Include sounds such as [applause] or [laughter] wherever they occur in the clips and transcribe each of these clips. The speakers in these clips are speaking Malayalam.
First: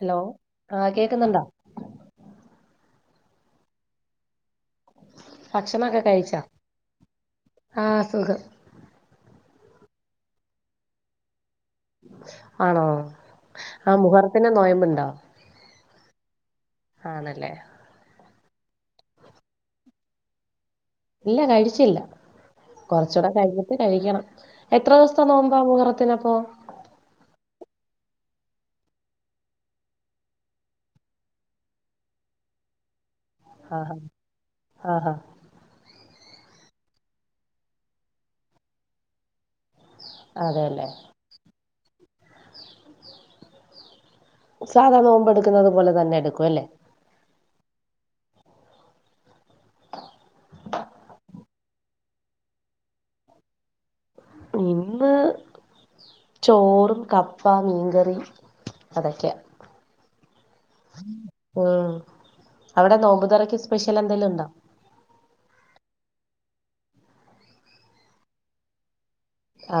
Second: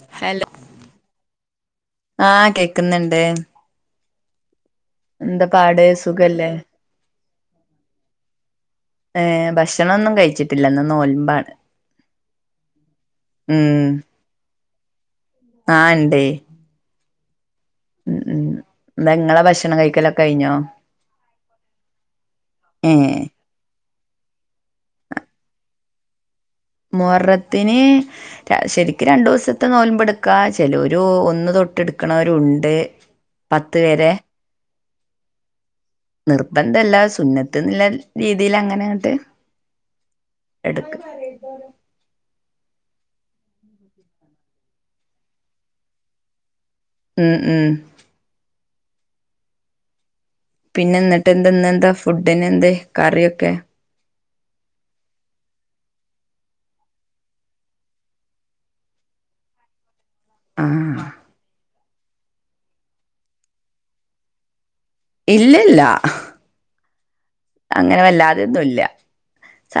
ഹലോ ആ കേക്കുന്നുണ്ടാ ആഹ് കേക്കുന്നുണ്ട് എന്താ പാട് ഭക്ഷണൊക്കെ കഴിച്ചാ സുഖല്ലേ ആഹ് സുഖം ഏഹ് ഭക്ഷണോന്നും കഴിച്ചിട്ടില്ല ഇന്ന് നോൽമ്പാണ് ആണോ ഉം ആ മുഹറത്തിന്റെ നോയമ്പുണ്ടോ ആഹ് ഇണ്ടേയ് ആണല്ലേ ഉം ഉം എന്താ ഇങ്ങളെ ഭക്ഷണം കഴിക്കലൊക്കെ കഴിഞ്ഞോ? ഇല്ല കഴിച്ചില്ല ഏഹ് കൊറച്ചൂടെ കഴി ഞ്ഞിട്ട് കഴിക്കണം എത്ര ദിവസത്തെ നോമ്പ മുഹറത്തിനപ്പോ മൊഹറത്തിന് ശരിക്കും രണ്ടു ദിവസത്തെ നോൽമ്പെടുക്കാ ചെലോരു ഒന്ന് തൊട്ട് എടുക്കണവരുണ്ട് ഹാഹാ ഹാഹാ നിർബന്ധല്ല സുന്നത്ത് ന്ന്‌ള്ള രീതിൽ അങ്ങനെ അങ്ങട്ട് അതെല്ലെ ഇതാരാ സാധാ നോമ്പെടുക്കുന്നത് പോലെ തന്നെ എടുക്കും അല്ലേ ഉം ഉം പിന്നെ എന്നിട്ട് എന്ത്നെന്താ ഫുഡിനെന്തെ കറിയൊക്കെ ഇന്ന് ചോറും കപ്പ മീൻകറി അതൊക്കെയാ ആഹ് ആഹ് അവിടെ നോമ്പുതുറക്ക് സ്പെഷ്യൽ എന്തെലും ഉണ്ടോ ഇല്ലില്ല അങ്ങനെ വല്ലാതൊന്നുല്ല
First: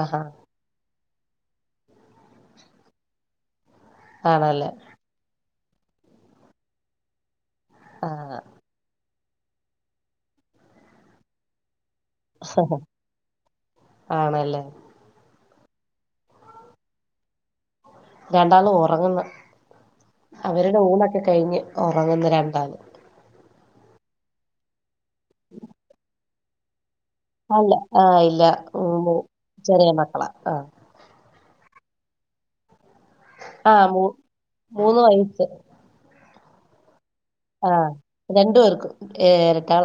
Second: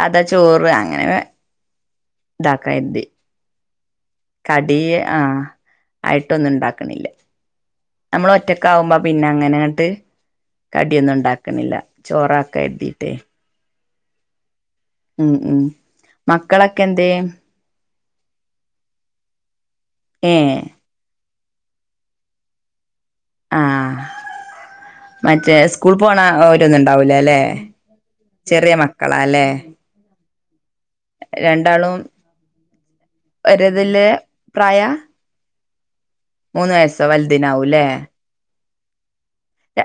ആഹാ ചോറ് അങ്ങനെ ഇതാക്ക കരുതി ആണല്ലേ കടി ആഹ് ആയിട്ടൊന്നും ഉണ്ടാക്കണില്ല നമ്മൾ ആഹ് ഒറ്റക്ക് ആവുമ്പോ പിന്നെ അങ്ങനെങ്ങട്ട് കടിയൊന്നും ഉണ്ടാക്കണില്ല ചോറ് ആക്കാന്നു കരുതിയിട്ടെയ് ആണല്ലേ ഉം ഉം മക്കളൊക്കെ എന്തേ രണ്ടാളും ഒറങ്ങുന്ന് ഏഹ് അവരുടെ ഊണൊക്കെ കഴിഞ്ഞ് ഉറങ്ങുന്ന്‌ രണ്ടാള് ആഹ് മറ്റേ സ്കൂൾ പോണ ഓര്ന്ന്ണ്ടാവൂലേ ആഹ് ഇല്ല അഹ് ഇല്ല ഓൻ പോവും ചെറിയ മക്കളാ ആഹ് രണ്ടാളും ഒരേതില് പ്രായാ സൈസ് മൂന്ന് വയസ്സോ വലുതിനാവുല്ലേ ആഹ് രണ്ടു പേർക്കും ഏഹ് എരട്ടാള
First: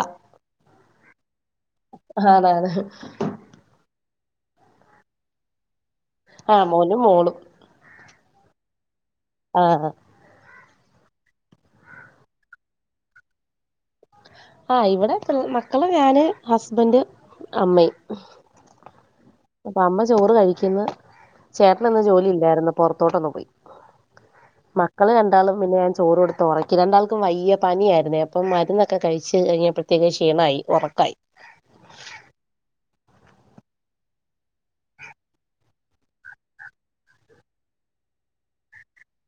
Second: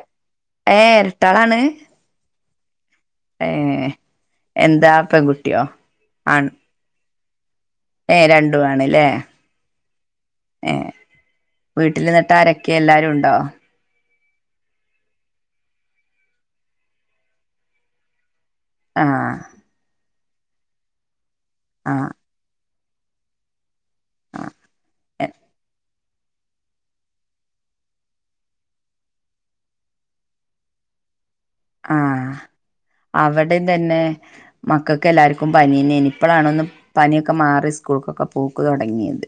ഏഹ് എരട്ടാളാണ് ആണ് ആണ് ഏഹ് എന്താ പെൺകുട്ടിയോ ആൺ ആഹ് മോനും മോളും ഏഹ് രണ്ടും ആണ്ല്ലേ ആഹ് ആ ഏഹ് വീട്ടിലിന്നിട്ടാരൊക്കെ എല്ലാരും ഉണ്ടോ ആഹ് ഇവിടെ പി മക്കള് മക്കള് ഞാന് ഹസ്ബന്റ് അമ്മയും ആഹ് അപ്പൊ അമ്മ ചോറ് കഴിക്കുന്ന് ചേട്ടനിന്ന് ആഹ് ജോലി ഇല്ലായിരുന്നു പുറത്തോട്ടൊന്ന് പോയി മക്കള് രണ്ടാളും പിന്നെ ചോറ് കൊടുത്ത് ഒറക്കി രണ്ടാൾക്കും വയ്യ പനിയായിരുന്നെ അപ്പം മരുന്നൊക്കെ കഴിച്ച് കഴിഞ്ഞപ്പോഴത്തേക് ക്ഷീണമായി ഒറക്കായി ആഹ് അവിടെം തന്നെ മക്കൾക്ക് എല്ലാർക്കും പനിന്നേന് ഇപ്പഴാണൊന്ന് പനിയൊക്കെ മാറി സ്കൂൾക്കൊക്കെ പോക്ക് തുടങ്ങിയത്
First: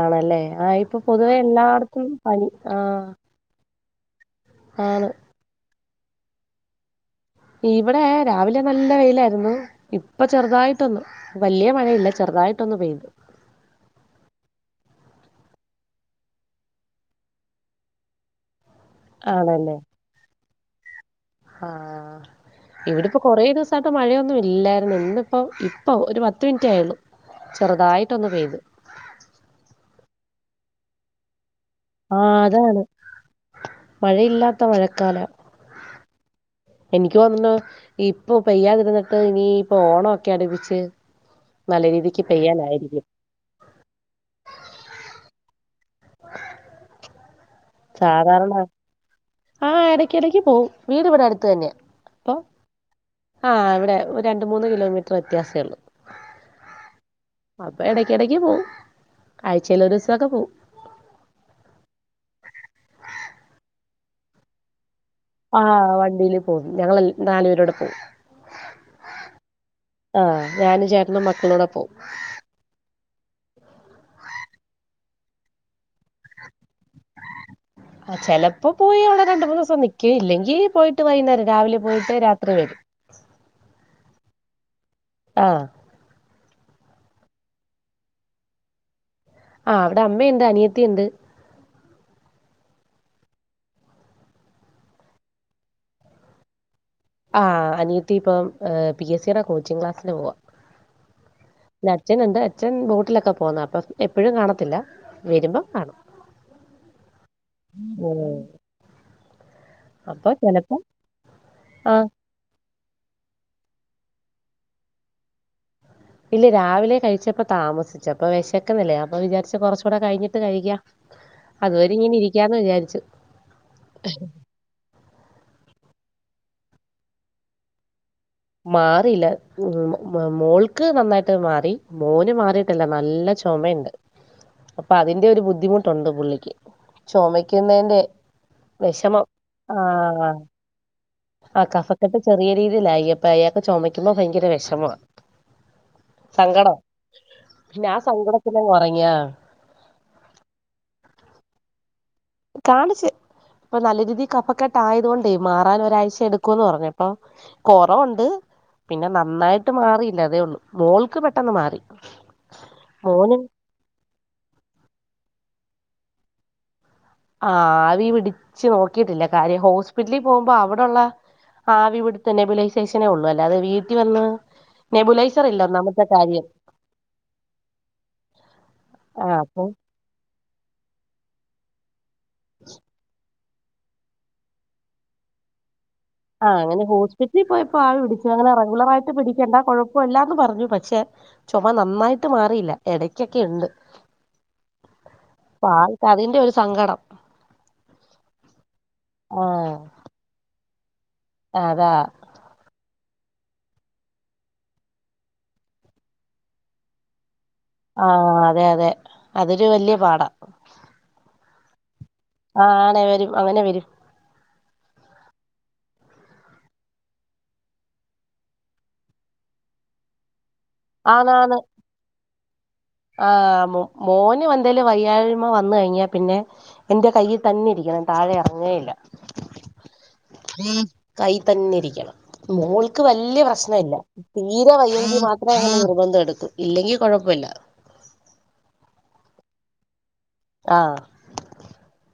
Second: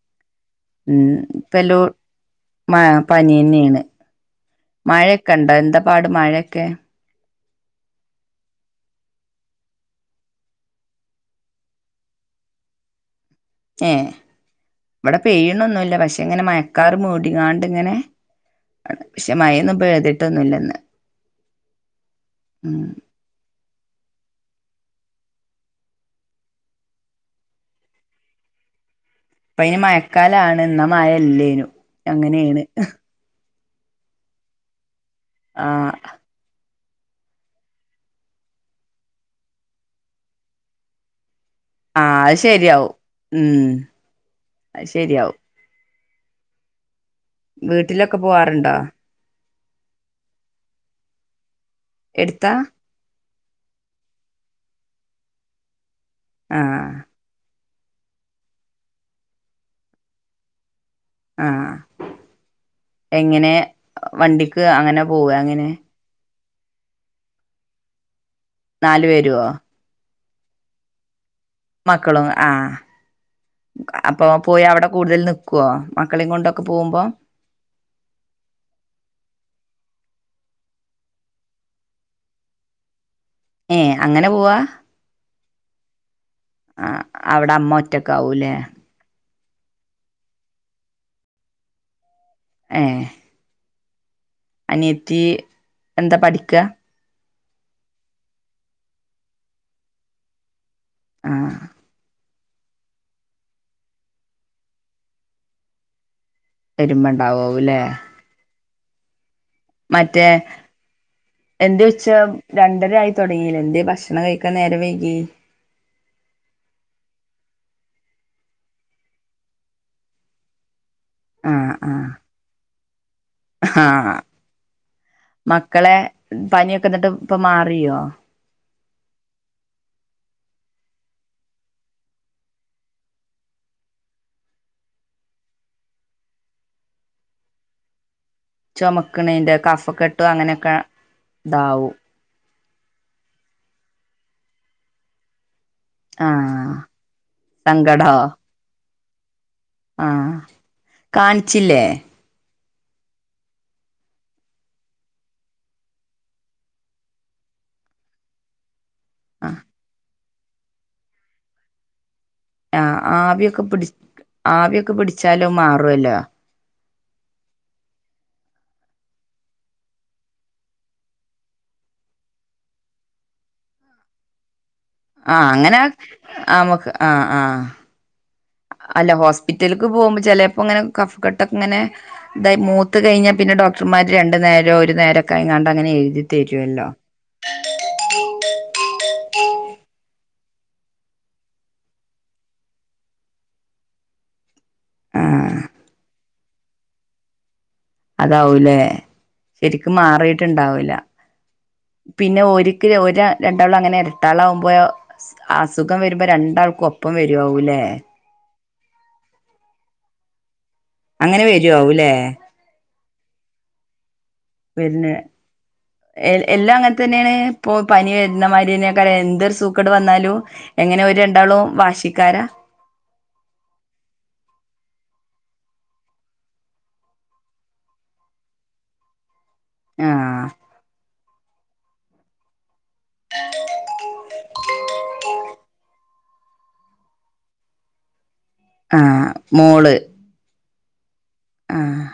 ആണല്ലേ ആഹ് ഇപ്പൊ ഉം പൊതുവെ ഇപ്പല്ലോ എല്ലായിടത്തും പനി മ ആഹ് പനിന്നെയ്ന്ന് ആണ് മയൊക്കെ ഇണ്ടോ എന്താ പാട് മഴയൊക്കെ ഇവിടെ രാവിലെ നല്ല വെയിലായിരുന്നു ഇപ്പ ചെറുതായിട്ടൊന്നു വല്യ മഴയില്ല ചെറുതായിട്ടൊന്ന് പെയ് ഏ ഇവിടെ പെയ്യണൊന്നുല്ല പക്ഷെ ഇങ്ങനെ മയക്കാർ മൂടികാണ്ട്ങ്ങനെ ആണ് പക്ഷെ ആണല്ലേ മയൊന്നും പെയ്തിട്ടൊന്നുല്ലന്ന് ആഹ് ഇവിടെപ്പൊ കുറേ ദിവസമായിട്ട് മഴയൊന്നും ഇല്ലായിരുന്നു ഇന്നിപ്പോ പ്പൊ ഒരു പത്ത് മിനിറ്റയുള്ളു ചെറുതായിട്ട് ഒന്ന് പെയ്ത് ഇപ്പ അയിന് മയക്കാലാണ് എന്നാ മയല്ലേനും ആഹ് അതാണ് മഴയില്ലാത്ത മഴക്കാലം ആഹ് എനിക്ക് തോന്ണു ഇപ്പൊ പെയ്യാതിരുന്നിട്ട് ഇനി ഇപ്പോ ഓണം ഒക്കെ അടുപ്പിച്ച് നല്ല ആഹ് രീതിക്ക് അത് ശരിയാവും പെയ്യാനായിരിക്കും ഉം അത് ശരിയാവും വീട്ടിലൊക്കെ പോവാറുണ്ടോ ആഹ് ഇടക്കിടക്ക് പോവും വീട് ഇവിടെ അടുത്ത് തന്നെ എടുത്താ ആഹ് ഇവിടെ ഒരു രണ്ട് മൂന്ന് കിലോമീറ്റർ വ്യത്യാസേ ഉള്ളു ആഹ് അപ്പ ഇടയ്ക്കിടക്ക് പോവും ആഴ്ചയിൽ ഒരു ദിവസൊക്കെ പോവും ആഹ് എങ്ങനെ വണ്ടിക്ക് അങ്ങനെ പോവേ? ആഹ് വണ്ടിയില് പോകും ഞങ്ങൾ നാലുപേരൂടെ പോവും നാലു പേരോ? ആഹ് ഞാനും ചേട്ടനും മക്കളുടെ മക്കളും ആഹ് അപ്പൊ പോയി അവിടെ കൂടുതൽ നിക്കുവോ മക്കളെയും കൊണ്ടൊക്കെ പോകുമ്പോ [inaudible] ആ് ചിലപ്പോ പോയി അവിടെ രണ്ടു മൂന്ന് ദിവസം നിക്കും ഇല്ലെങ്കി പോയിട്ട് വൈകുന്നേരം രാവിലെ പോയിട്ട് രാത്രി വരും. ഏഹ് അങ്ങനെ പോവാ? ആഹ് ആഗ് അവിടെ അമ്മ ഒറ്റക്കെവൂല്ലേ? ആഹ് അവിടെ അമ്മയുണ്ട് അനിയത്തി ഇണ്ട്. ഏഹ് അനിയത്തി എന്താ പഠിക്ക? ആഹ് അനിയത്തി ഇപ്പം ങ് പി എസ് സുടെ കോച്ചിങ് ക്ലാസ്സില് പോവാ. ആഹ് അച്ഛനുണ്ട് അച്ഛൻ ബോട്ടിലൊക്കെ പോന്ന അപ്പൊ എപ്പോഴും കാണത്തില്ല വരുമ്പം കാണും. വരുമ്പ ഉണ്ടാവൂ അല്ലേ. ഉം. മറ്റേ അപ്പൊ ചെലപ്പോ എന്ത് ആഹ് വെച്ച. രണ്ടര ആയി തുടങ്ങീല്ല എന്ത് ഭക്ഷണം കഴിക്കാൻ നേരം വൈകി. ഇല്ല രാവിലെ കഴിച്ചപ്പ താമസിച്ച അപ്പ വിശക്കന്നില്ല അപ്പൊ വിചാരിച്ച് കൊറച്ചൂടെ കഴിഞ്ഞിട്ട് കഴിക്കാ. ആഹ് അതുവരെ ആഹ് ഇങ്ങനെ ഇരിക്കാന്ന് വിചാരിച്ചു. ആഹ് മക്കളെ പനിയൊക്കെ എന്നിട്ട് ഇപ്പൊ മാറിയോ. മാറില്ല മോൾക്ക് നന്നായിട്ട് മാറി മോന് മാറിട്ടല്ല നല്ല. ചുമണ്ട് അപ്പൊ അതിന്റെ ഒരു ബുദ്ധിമുട്ടുണ്ട് പുള്ളിക്ക് ചുമക്കുന്നതിന്റെ. ചുമക്കണിന്റെ കഫക്കെട്ട് അങ്ങനെയൊക്കെ. ആഹ് ഇതാവും കഫക്കെട്ട് ചെറിയ രീതിയിലായി അപ്പ അയാൾക്ക് ചുമക്കുമ്പോ ഭയങ്കര വിഷമ. ആഹ് സങ്കടം പിന്നെ ആഹ് സങ്കടോ സങ്കടത്തിലങ്ങ് ഉറങ്ങിയാ. ആഹ് കാണിച്ചില്ലേ. കാണിച്ചു ഇപ്പൊ നല്ല രീതി കഫക്കെട്ട ആയതൊണ്ട് മാറാൻ ഒരാഴ്ച എടുക്കൂന്ന് പറഞ്ഞപ്പൊ. കൊറവുണ്ട് പിന്നെ ആഹ് നന്നായിട്ട് മാറിയില്ല അതേ ഉള്ളു മോൾക്ക് പെട്ടെന്ന് മാറി. ആഹ് ആഹ് മോന് അവിയൊക്കെ പിടി ആവിയൊക്കെ പിടിച്ചാലോ മാറുവല്ലോ. ആഹ് ആവി പിടിച്ചു നോക്കിയിട്ടില്ല കാര്യം ഹോസ്പിറ്റലിൽ പോകുമ്പോ അവിടുള്ള. ആവി പിടുത്ത നെബുലൈ സ്റ്റേഷനേ ഉള്ളൂ അല്ലാതത് വീട്ടിൽ വന്ന്. നെബുലൈസർ ആഹ് ഇല്ല അങ്ങനെ ഒന്നാമത്തെ കാര്യം ആമുക്ക് ആഹ് ആഹ്. അല്ല ആ അപ്പൊ ഹോസ്പിറ്റലക്ക് പോകുമ്പോ ചിലപ്പോ അങ്ങനെ കഫ കെട്ടൊക്ക ഇങ്ങനെ ഇതായി മൂത്ത് കഴിഞ്ഞ. പിന്നെ ഡോക്ടർമാര് രണ്ടു നേരോ ഒരു നേരം ക്കെ എങ്ങാണ്ട് അങ്ങനെ എഴുതി. ആഹ് അങ്ങനെ തരുവല്ലോ ഹോ്പിറ്റലിൽ പോയപ്പോ ആവി പിടിച്ചു അങ്ങനെ റെഗുലർായിട്ട് പിടിക്കേണ്ട കുഴപ്പമില്ലാന്ന് പറഞ്ഞു പക്ഷെ. ചുമ നന്നായിട്ട് മാറിയില്ല ഇടക്കൊക്കെ ഉണ്ട്. ആഹ് അൾക്ക് അതിന്റെ ഒരു സങ്കടം. അതാവൂലേ ആ ശരിക്കും മാറിട്ടുണ്ടാവില്ല. അതാ. പിന്നെ ഒരിക്ക് ഒര് രണ്ടാളം അങ്ങനെ എരട്ടകൾ ആകുമ്പോ. അസുഖം വരുമ്പോ രണ്ടാൾക്കും ഒപ്പം വരുവവൂല്ലേ. ആഹ് അതെ അതെ അതൊരു വലിയ പാടാ. അങ്ങനെ വരുംല്ലേ. ആഹ് ആണ് അങ്ങനെ വരും അങ്ങനെ വരും. പിന്നെ. ഏഹ് എല്ലാം അങ്ങനെ തന്നെയാണ് ഇപ്പൊ പനി വരുന്നമാതിരിയൊക്കെ എന്തൊരു സൂക്കട് വന്നാലും. എങ്ങനെ അവര് രണ്ടാളും വാശിക്കാരാ. ആന് മോന് എന്തേല് വയ്യാഴ്മ വന്നു കഴിഞ്ഞാ പിന്നെ. എന്റെ കയ്യിൽ തന്നെ ഇരിക്കണം താഴെ ഇറങ്ങേയില്ല. ആഹ് കൈ തന്നെ ഇരിക്കണം മോൾ. വലിയ പ്രശ്ന ഇല്ല തീരെ വയ്യങ്കിൽ മാത്രമേ അങ്ങ നിർബന്ധം എടുക്കൂ ഇല്ലെങ്കിൽ കുഴപ്പമില്ല. ആഹ് മോള് ആഹ് ആഹ്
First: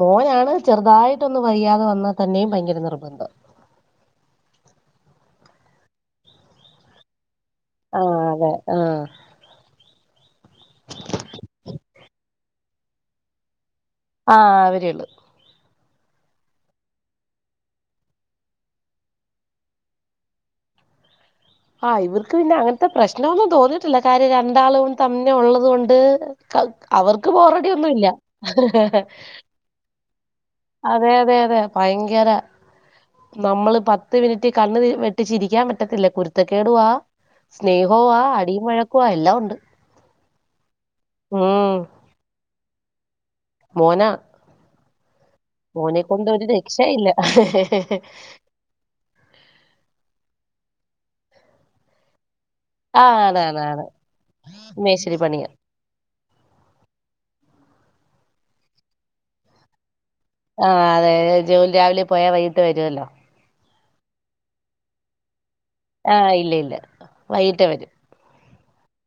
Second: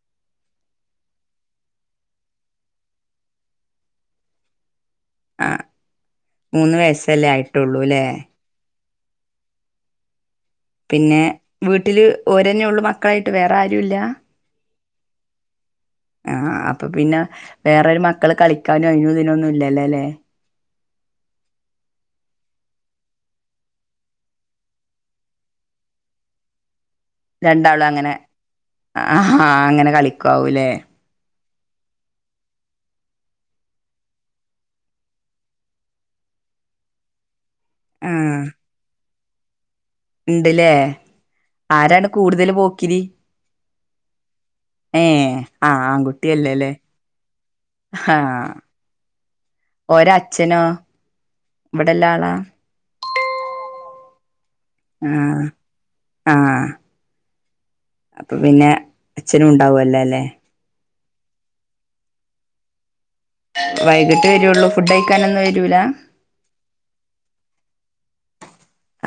മോനാണ് ചെറുതായിട്ടൊന്നും വയ്യാതെ വന്നാൽ തന്നെയും ഭയങ്കര നിർബന്ധം ആഹ് മൂന്ന് വയസ്സല്ലേ ആയി ആഹ അതെ ആഹ പിന്നെ വീട്ടില് ഓരന്നെ ഉള്ള മക്കളായിട്ട് വേറെ ആരുല്ല ആ അവര ഉള്ളു ആഹ അപ്പൊ പിന്നെ വേറരു മക്കള് കളിക്കാനും അയിന് ഇതിനൊന്നും ഇല്ലല്ലേ ല്ലേ ആഹ് ഇവർക്ക് പിന്നെ അങ്ങനത്തെ പ്രശ്നമൊന്നും തോന്നിയിട്ടില്ല കാര്യം രണ്ടാളും തന്നെ ഉള്ളത് കൊണ്ട് അവർക്ക് രണ്ടാളും പോറടിന്നുല്ല അങ്ങനെ ആഹാ അങ്ങനെ കളിക്കാവൂലേ അതെ അതെ അതെ ഭയങ്കര നമ്മള് പത്ത് മിനിറ്റ് കണ്ണ് വെട്ടിച്ച ഇരിക്കാൻ പറ്റത്തില്ല കു കുരുത്തക്കേടുവാ സ്നേഹവ ആ അടിയും വഴക്കുവാ എല്ലാം ഉണ്ട് ഉണ്ടല്ലേ ഉം ആരാണ് കൂടുതൽ പോക്കിരി മോന ഏ ആഹ ഒരു ആൺകുട്ടിയല്ലേല്ലേ രക്ഷയില്ല ആഹ ഓര അച്ഛനോ ഇവിടെല്ല ആളാ ആഹ് ആണ ആണ ആണ് മേശരി പണിയാ ആ അപ്പൊ പിന്നെ അച്ഛനും ഉണ്ടാവുംല്ലേ അല്ലെ ആഹ് അതെ ജോലി രാവിലെ പോയാൽ വൈകിട്ട് വരുവല്ലോ വൈകിട്ട് വരുള്ളൂ ഫുഡ് അഴിക്കാനൊന്നും വരൂല ആഹ് ഇല്ല ഇല്ല വൈകിട്ടേ വരും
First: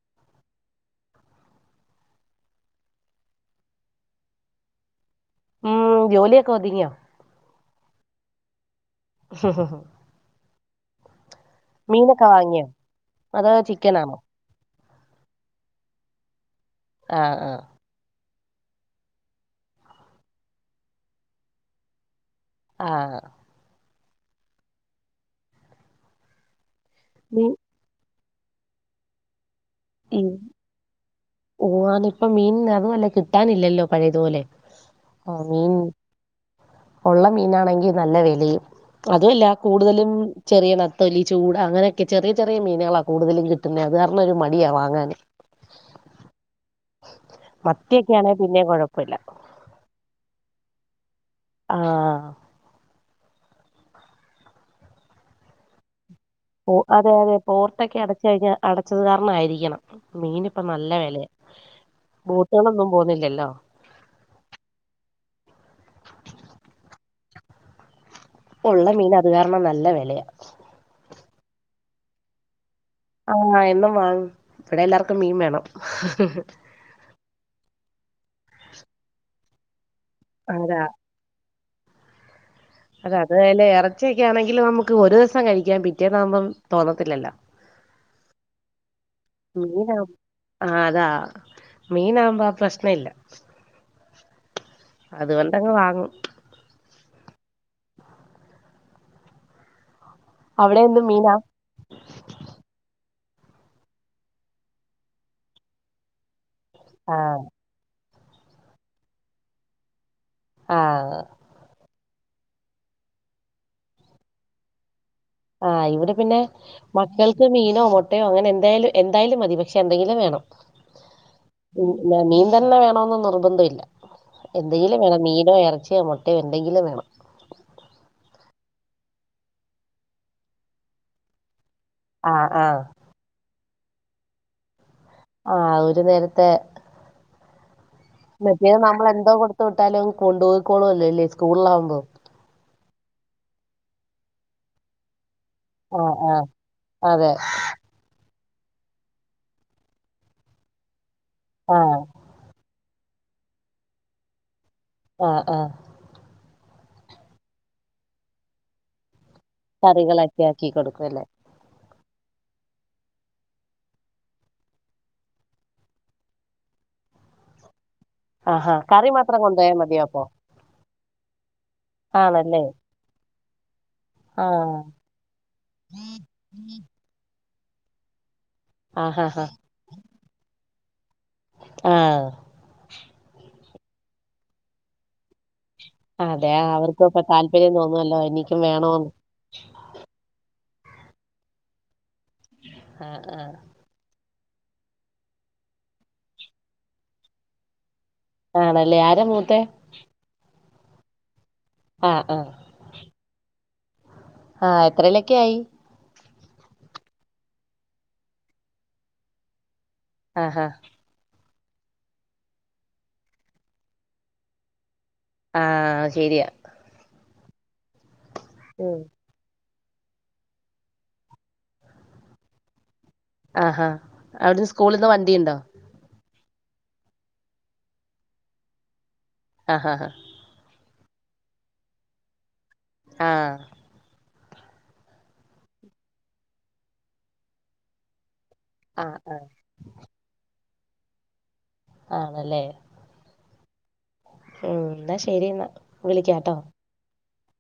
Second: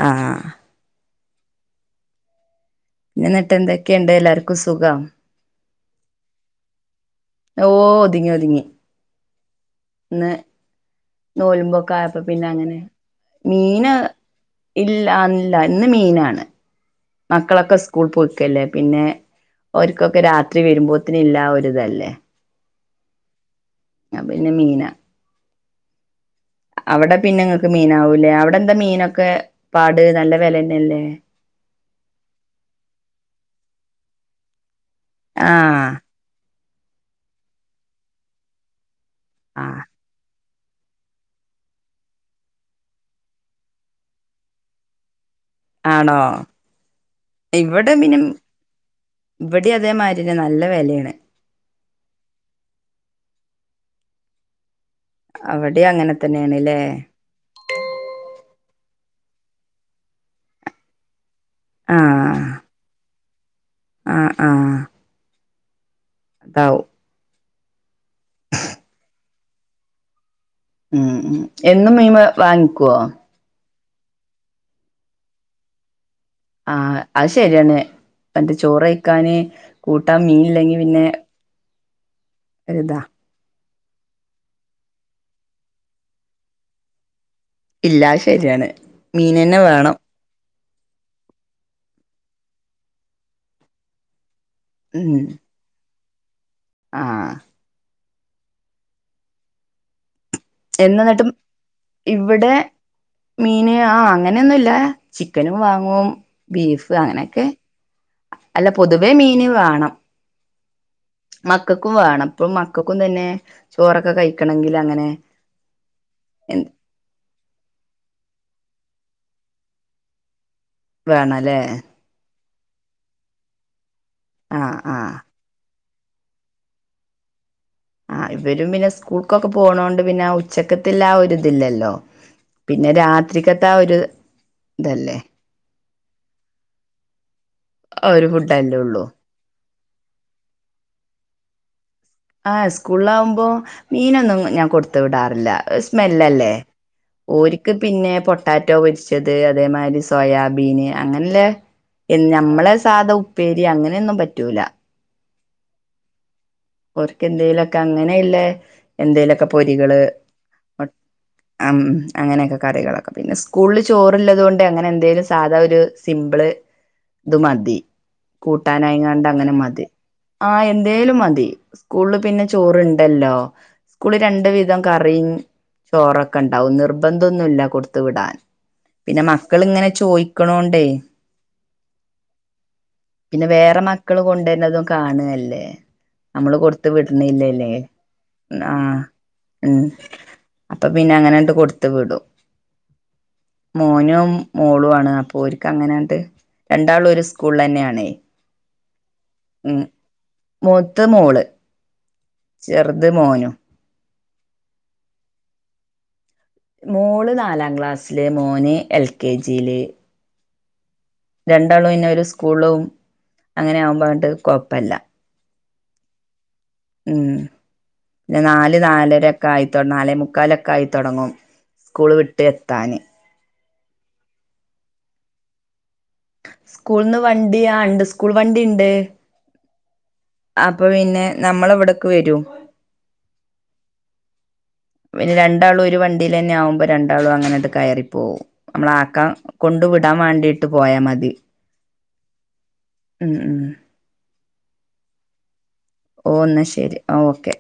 ആഹ ന്ന എന്നിട്ട് എന്തൊക്കെയുണ്ട് എല്ലാവർക്കും സുഖം ഉം ജോലിയൊക്കെ ഒതുങ്ങിയോ ഓ ഒതുങ്ങി ഒതുങ്ങി ഹ ഹ ഹ ഇന്ന് നോലുമ്പോക്കെ ആയപ്പോ മീനൊക്കെ പിന്നെ വാങ്ങിയോ അങ്ങനെ അതോ മീന് ചിക്കനാണോ ഇല്ല അല്ല ഇന്ന് മീയിനാണ് ആഹ് ആഹ് മക്കളൊക്കെ സ് സ്കൂൾ പോയിക്കല്ലേ പിന്നെ ഓര് ക്കൊക്കെ രാത്രി വരുമ്പോത്തിനും ഇല്ല ഒരുതല്ലേ ആഹ പിന്നെ മീന അവിടെ പിന്നെ അവിടെ പിന്നെ ഇങ്ങക്ക് മീന ആാവൂല്ലേ അവിടെ എന്താ മീനൊക്കെ പാട് നല്ല വലെന്നെല്ലേ പോവാൻ ഇപ്പ മീൻ അതുമല്ല കിട്ടാനില്ലല്ലോ പഴയതുപോലെ ആ മീൻ ആഹ് ഉള്ള മീനാണെങ്കി നല്ല വേലയും അതുമല്ല ആഹ് കൂടുതലും ചെറിയ നത്തൊലി ചൂട് അങ്ങനെയൊക്കെ ചെറിയ ചെറിയ മീനുകളാ കൂടുതലും കിട്ടണുന്നത് അത് കാരണം ഒരു മടിയാ വാങ്ങാൻ ആണോ ഇവിടെ മിനം മത്തിയൊക്കെയാണെ പിന്നെ കുഴപ്പമില്ല ഇവിടെ അതേമാതിരിെ നല്ല വിലയാണ് ആഹ അവിടെ അങ്ങനെ തന്നെയാണ്ല്ലേ അതെ അതെ പോർട്ടൊക്കെ അടച്ച കഴിഞ്ഞാ അടച്ചത് കാരണം ആയിരിക്കണം മീൻ ഇപ്പ നല്ല വിലയെ ബോട്ട് കളൊന്നും പോന്നില്ലല്ലോ ആഹ ആഹ ദൗ ഉള്ള മീൻ അത് കാരണം നല്ല വിലയാ ഉം എന്നും മീൻ വാങ്ങിക്കുവോ ആഹ് എന്നും വാങ്ങ ഇവിടെ എല്ലാർക്കും മീൻ വേണം ആ് അത് ശരിയാണ് ചോറ്ഴിക്കാന് കൂട്ടാൻ മീൻ ഇല്ലെങ്കി അതാ പിന്നെ ഏതാ അത് അതെ പോലെ എറച്ചിയൊക്കെണെങ്കിൽ നമുക്ക് ഒരൂസം കഴിക്കാം പിറ്റേന്ന് ആവുമ്പം തോന്നത്തില്ലല്ലോ ഇല്ല അത്ശരിയാണ് മീനന്നെ വേണം ആഹ് അതാ മീനവുമ്പോ ആ പ്രശ്നം ഇല്ല ഉം അത് കൊണ്ടങ്ങ് വാങ്ങും ആഹ് അവിടെ എന്ത് എന്നെന്നിട്ടും മീനാ ഇവിടെ മീന് ആഹ് അങ്ങനൊന്നുല്ല ചിക്കനും വാങ്ങും ബീഫ് പ്പ് ആഹ് അങ്ങനോക്കെ അല്ല പൊതുവേ മീന് വേണം ആഹ് മക്കക്കും വേണം ഇപ്പഴും മക്കക്കും തന്നെ ചോറൊക്കെ കഴിക്കണെങ്കില് അങ്ങനെ ആഹ് ഇവടെ പിന്നെ മക്കൾക്ക് മീനോ മുട്ടയോ അങ്ങനെ എന്തായാലും എന്തായാലും മതി പക്ഷെ എന്തെങ്കിലും വേണം വേണല്ലേ ന്താ മീൻ തന്നെ വേണോന്ന് നിർബന്ധവില്ല ആ ആ എന്തെങ്കിലും വേണം മീൻ നോ ഇറച്ച്യോ മുട്ട്യോ എന്തെങ്കിലും വേണം ആഹ് ഇവരും പിന്നെ സ്കൂൾക്കൊക്കെ പോണോണ്ട് പിന്നെ ഉച്ചക്കത്തില്ല ആ ഒരിതില്ലല്ലോ ആഹ് ആഹ് പിന്നെ രാത്രിക്കത്തെ ആ ഒരുതല്ലേ ആഹ് ഒരു നേരത്തെ ആ ഒരു ഫുഡല്ലേ മറ്റേത് ഉള്ളൂ നമ്മള് എന്തോ കൊടു തൊട്ടാലങ്ങ് കൊണ്ടോയ് കോളുളല്ലേ സ്കൂളിലാവുമ്പോ ആഹ് സ്കൂള്ല് ആകുമ്പോ മീനൊന്നും ഞാൻ കൊടുത്ത് വിടാറില്ല ഒര് ആഹ് ആഹ് സ്മെല്ലല്ലേ അതെ ഓര് ക്ക് പിന്നെ പൊട്ടാറ്റോ പൊരിച്ചത് അതേമാരി സോയാബീന് അങ്ങനില്ല ആഹ് ഞമ്മളെ സാധ ഉപ്പേരി അങ്ങനൊന്നും പറ്റൂല ആഹ് ആഹ് ഓർക്ക് എന്തേലൊക്കെ അങ്ങനെയില്ല എന്തേലൊക്കെ പൊരികള് കറികളൊക്കെ ആക്കി മൊ കൊടുക്കുംല്ലേ അമ് അങ്ങനെയൊക്കെ കറികളൊക്കെ പിന്നെ സ്കൂളില് ചോറുള്ളത് കൊണ്ട് അങ്ങനെ എന്തേലും സാധാ ഒരു സിമ്പിള് ത് മതി ആഹാ കറി കൂട്ടാനായകണ്ട് മാത്രം അങ്ങനെ കൊണ്ടുപോയാൽ മതി മതിയോ അപ്പൊ ആഹ് എന്തേലും മതി സ്കൂളിൽ പിന്നെ ആണല്ലേ ചോറുണ്ടല്ലോ സ്കൂളിൽ രണ്ടു ആഹ് വിധം കറീം ചോറൊക്കെ ഇണ്ടാവും നിർബന്ധന്നുല്ല കൊടുത്തു വിടാൻ ആഹ് പിന്നെ ആഹ് മക്കളിങ്ങനെ ചോയ്ക്കണോണ്ടെ ആഹ് പിന്നെ വേറെ മക്കള് കൊണ്ടരണതും കാണല്ലേ അതെ നമ്മള് കൊടുത്ത് അവർക്കും ഇപ്പൊ വിടണില്ലേല് താല്പര്യം തോന്നുവല്ലോ എനിക്കും ആഹ് വേണോന്ന് ഉം അപ്പൊ പിന്നെ അങ്ങനെണ്ട് കൊടുത്ത് വിടും ആഹ് ആഹ് മോനും മോളു ആണ് അപ്പൊ ഓര്ക്ക് അങ്ങനെണ്ട് രണ്ടാളും ഒരു സ്കൂളിളെന്നെ ആണേ ആണല്ലേ ആരാ മൂത്തെ മൂത്തത് മോള് ആഹ് ആഹ് ചെറുത് മോനും ആഹ് എത്രയിലൊക്കെ ആയി മോള് നാലാം ക്ലാസ്സില് മോന് എൽ കെ ജി ല് ആഹ് ആഹ് രണ്ടാളും പിന്നെ ഒരു സ്കൂളും അങ്ങനെ ആവുമ്പോ ആണ്ട് കൊഴപ്പല്ല ആഹ് ശരിയാ ഉം പിന്നെ നാല് ഉം നാലര ക്കെ ആയിതൊ നാലേ മുക്കാലൊക്കെ ആയിത്തൊടങ്ങും സ്കൂള് വിട്ട് എത്താന് ആഹ് ഹ അവിടന്ന് സ്കൂളിന്ന് വണ്ടിണ്ടോ സ്കൂൾന്ന് വണ്ടി ആ ഇണ്ട് സ്കൂൾ വണ്ടിണ്ട്. ആഹ് ഹ അപ്പൊ പിന്നെ നമ്മള ഇവിടക്ക് വരും. ആഹ്. പിന്നെ രണ്ടാളും ഒരു വണ്ടീലെന്നെ ആവുമ്പോ രണ്ടാളും അങ്ങനേണ്ട് കയറിപ്പോവും. നമ്മള ആക്കാ. ആഹ് കൊണ്ടു വിടാൻ വാണ്ടിയിട്ട് പോയാ മതി. ആണ്ല്ലേ. ഉം ഉം ഉ ന്നാ ശരി ന്നാ. ഓഹ് ന്നാ ശരി ആ ഓക്കെ.